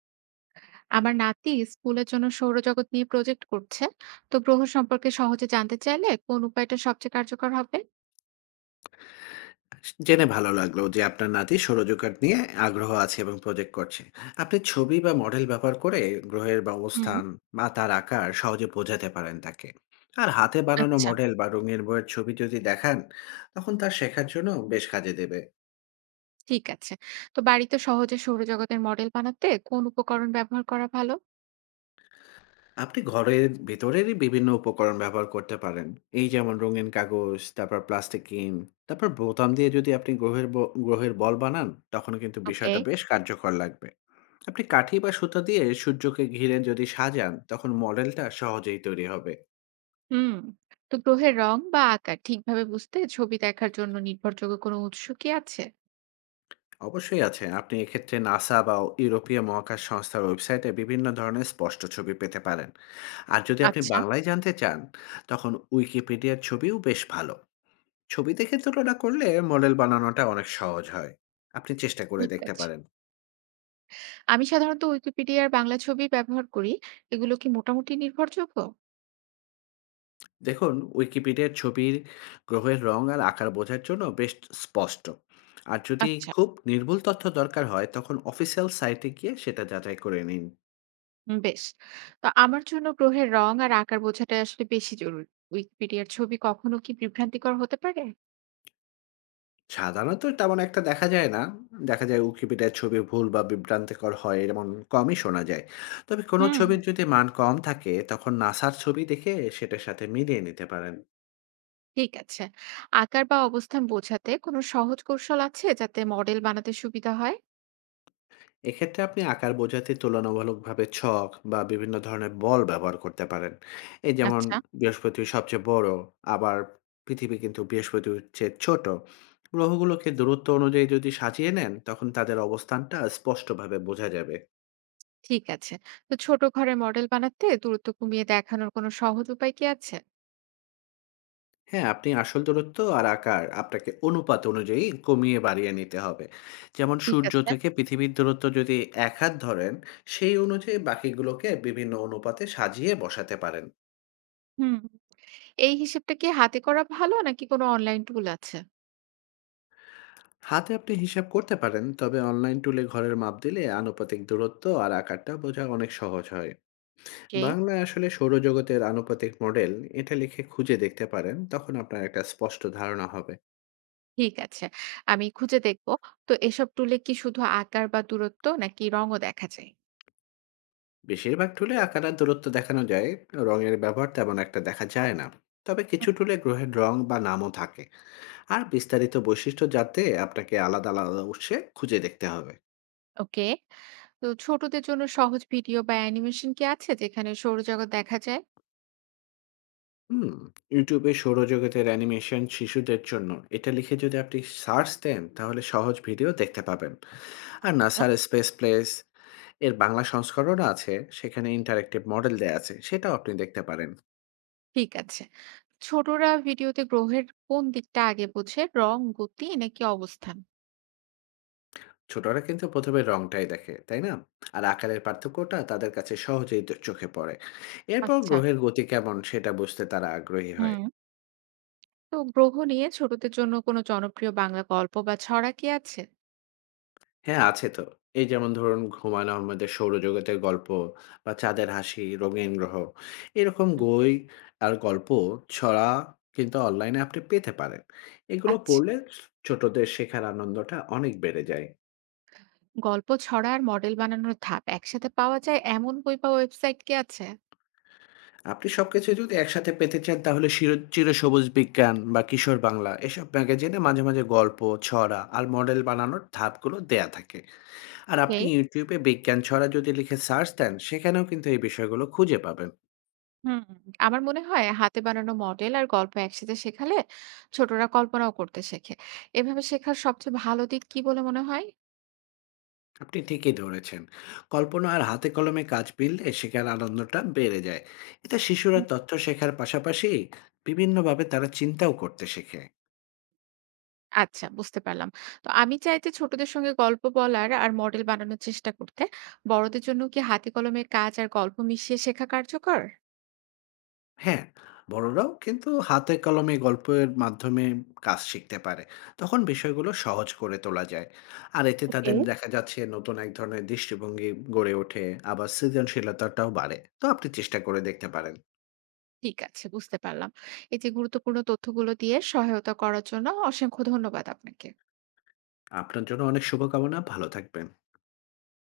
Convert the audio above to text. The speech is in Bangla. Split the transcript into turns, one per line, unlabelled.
আমার নাতি স্কুলের জন্য সৌরজগৎ নিয়ে প্রজেক্ট করছে। তো গ্রহ সম্পর্কে সহজে জানতে চাইলে কোন উপায়টা সবচেয়ে কার্যকর হবে?
জেনে ভালো লাগলো যে আপনার নাতি সৌরজগৎ নিয়ে আগ্রহ আছে এবং প্রজেক্ট করছে। আপনি ছবি বা মডেল ব্যবহার করে গ্রহের বা
হুম।
অবস্থান বা তার আকার সহজে বোঝাতে পারেন তাকে। আর হাতে বানানো
আচ্ছা।
মডেল বা রঙের বইয়ের ছবি যদি দেখান তখন তার শেখার জন্য বেশ কাজে দেবে।
ঠিক আছে। তো বাড়িতে সহজে সৌরজগতের মডেল বানাতে কোন উপকরণ ব্যবহার করা ভালো?
আপনি ঘরের ভিতরেরই বিভিন্ন উপকরণ ব্যবহার করতে পারেন, এই যেমন রঙিন কাগজ, তারপর প্লাস্টিক কিন, তারপর বোতাম দিয়ে যদি আপনি গ্রহের বল বানান তখন কিন্তু
ওকে।
বিষয়টা বেশ কার্যকর লাগবে। আপনি কাঠি বা সুতা দিয়ে সূর্যকে ঘিরে যদি সাজান তখন মডেলটা সহজেই তৈরি হবে।
হুম। তো গ্রহের রং বা আকার ঠিকভাবে বুঝতে ছবি দেখার জন্য নির্ভরযোগ্য কোনো উৎস কি আছে?
অবশ্যই আছে। আপনি এক্ষেত্রে নাসা বা ইউরোপীয় মহাকাশ সংস্থার ওয়েবসাইটে বিভিন্ন ধরনের স্পষ্ট ছবি পেতে পারেন। আর যদি আপনি
আচ্ছা।
বাংলায় জানতে চান তখন উইকিপিডিয়ার ছবিও বেশ ভালো। ছবি দেখে তুলনা করলে মডেল বানানোটা অনেক সহজ হয়, আপনি চেষ্টা করে
ঠিক
দেখতে
আছে।
পারেন।
আমি সাধারণত উইকিপিডিয়ার বাংলা ছবি ব্যবহার করি। এগুলো কি মোটামুটি নির্ভরযোগ্য?
দেখুন, উইকিপিডিয়ার ছবির গ্রহের রং আর আকার বোঝার জন্য বেশ স্পষ্ট। আর যদি
আচ্ছা।
খুব নির্ভুল তথ্য দরকার হয় তখন অফিসিয়াল সাইটে গিয়ে সেটা যাচাই করে নিন।
বেশ। তো আমার জন্য গ্রহের রং আর আকার বোঝাটাই আসলে বেশি জরুরি। উইকিপিডিয়ার ছবি কখনো কি বিভ্রান্তিকর হতে পারে?
সাধারণত তেমন একটা দেখা যায় না। দেখা যায় উইকিপিডিয়ার ছবি ভুল বা বিভ্রান্তিকর হয় এমন কমই শোনা যায়। তবে কোনো
হুম।
ছবির যদি মান কম থাকে তখন নাসার ছবি দেখে সেটার সাথে মিলিয়ে নিতে পারেন।
ঠিক আছে। আকার বা অবস্থান বোঝাতে কোনো সহজ কৌশল আছে যাতে মডেল বানাতে সুবিধা হয়?
এক্ষেত্রে আপনি আকার বোঝাতে তুলনামূলকভাবে ছক বা বিভিন্ন ধরনের বল ব্যবহার করতে পারেন। এই যেমন
আচ্ছা।
বৃহস্পতি সবচেয়ে বড়। আবার পৃথিবী কিন্তু বৃহস্পতির চেয়ে ছোট। গ্রহগুলোকে দূরত্ব অনুযায়ী যদি সাজিয়ে নেন তখন তাদের অবস্থানটা স্পষ্টভাবে বোঝা যাবে।
ঠিক আছে। তো ছোট ঘরে মডেল বানাতে দূরত্ব কমিয়ে দেখানোর কোনো সহজ উপায় কি আছে?
হ্যাঁ, আপনি আসল দূরত্ব আর আকার আপনাকে অনুপাত অনুযায়ী কমিয়ে বাড়িয়ে নিতে হবে। যেমন
ঠিক
সূর্য
আছে।
থেকে পৃথিবীর দূরত্ব যদি এক হাত ধরেন, সেই অনুযায়ী বাকিগুলোকে বিভিন্ন অনুপাতে সাজিয়ে বসাতে পারেন।
হুম। এই হিসেবটা কি হাতে করা ভালো নাকি কোনো অনলাইন টুল আছে?
হাতে আপনি হিসাব করতে পারেন, তবে অনলাইন টুলে ঘরের মাপ দিলে আনুপাতিক দূরত্ব আর আকারটা বোঝা অনেক সহজ হয়।
ওকে।
বাংলায় আসলে সৌরজগতের আনুপাতিক মডেল, এটা লিখে খুঁজে দেখতে পারেন তখন আপনার একটা স্পষ্ট ধারণা হবে।
ঠিক আছে। আমি খুঁজে দেখব। তো এসব টুলে কি শুধু আকার বা দূরত্ব নাকি রঙও দেখা যায়?
বেশিরভাগ টুলে আকার আর দূরত্ব দেখানো যায়, রঙের ব্যবহার তেমন একটা দেখা যায় না। তবে
হুম।
কিছু টুলে গ্রহের রং বা নামও থাকে। আর বিস্তারিত বৈশিষ্ট্য জানতে আপনাকে আলাদা আলাদা উৎসে খুঁজে দেখতে হবে।
ওকে। তো ছোটদের জন্য সহজ ভিডিও বা অ্যানিমেশন কি আছে যেখানে সৌরজগৎ দেখা যায়?
হুম, YouTube এ সৌরজগতের অ্যানিমেশন শিশুদের জন্য, এটা লিখে যদি আপনি সার্চ দেন তাহলে সহজ ভিডিও দেখতে পাবেন। আর
হুম।
নাসার স্পেস প্লেস এর বাংলা সংস্করণও আছে, সেখানে ইন্টারেক্টিভ মডেল দেয়া আছে সেটাও আপনি দেখতে পারেন।
ঠিক আছে। ছোটরা ভিডিওতে গ্রহের কোন দিকটা আগে বোঝে? রং, গতি নাকি অবস্থান?
ছোটরা কিন্তু প্রথমে রংটাই দেখে, তাই না? আর আকারের পার্থক্যটা তাদের কাছে সহজেই তো চোখে পড়ে। এরপর
আচ্ছা।
গ্রহের গতি কেমন সেটা বুঝতে তারা আগ্রহী হয়।
হুম। তো গ্রহ নিয়ে ছোটদের জন্য কোনো জনপ্রিয় বাংলা গল্প বা ছড়া কি আছে?
হ্যাঁ, আছে তো। এই যেমন ধরুন, হুমায়ূন আহমেদের 'সৌরজগতের গল্প' বা 'চাঁদের হাসি', 'রঙিন গ্রহ' এরকম
হুম।
বই। আর গল্প, ছড়া কিন্তু অনলাইনে আপনি পেতে পারেন। এগুলো
আচ্ছা।
পড়লে ছোটদের শেখার আনন্দটা অনেক বেড়ে যায়।
গল্প, ছড়া আর মডেল বানানোর ধাপ একসাথে পাওয়া যায় এমন বই বা ওয়েবসাইট কি আছে?
আপনি সবকিছু যদি একসাথে পেতে চান তাহলে শির চিরসবুজ বিজ্ঞান বা কিশোর বাংলা এসব ম্যাগাজিনে মাঝে মাঝে গল্প, ছড়া আর মডেল বানানোর ধাপগুলো দেয়া থাকে। আর
ওকে।
আপনি YouTube এ বিজ্ঞান ছড়া যদি লিখে সার্চ দেন সেখানেও কিন্তু এই বিষয়গুলো খুঁজে পাবেন।
হুম, আমার মনে হয় হাতে বানানো মডেল আর গল্প একসাথে শেখালে ছোটরা কল্পনাও করতে শেখে। এভাবে শেখার সবচেয়ে ভালো দিক কি বলে মনে হয়?
আপনি ঠিকই ধরেছেন। কল্পনা আর হাতে কলমে কাজ মিললে শেখার আনন্দটা বেড়ে যায়। এতে শিশুরা
উম,
তথ্য শেখার পাশাপাশি বিভিন্নভাবে তারা চিন্তাও করতে শেখে।
আচ্ছা, বুঝতে পারলাম। তো আমি চাইতে ছোটদের সঙ্গে গল্প বলার আর মডেল বানানোর চেষ্টা করতে। বড়দের জন্য কি হাতে কলমে কাজ আর গল্প মিশিয়ে শেখা কার্যকর?
হ্যাঁ, বড়রাও কিন্তু হাতে কলমে গল্পের মাধ্যমে কাজ শিখতে পারে, তখন বিষয়গুলো সহজ করে তোলা যায়। আর এতে
ওকে।
তাদের দেখা যাচ্ছে নতুন এক ধরনের দৃষ্টিভঙ্গি গড়ে ওঠে। আবার সৃজনশীলতাটাও বাড়ে, তো আপনি চেষ্টা করে দেখতে পারেন।
ঠিক আছে, বুঝতে পারলাম। এই যে গুরুত্বপূর্ণ তথ্যগুলো দিয়ে সহায়তা করার জন্য অসংখ্য ধন্যবাদ আপনাকে।
আপনার জন্য অনেক শুভকামনা, ভালো থাকবেন।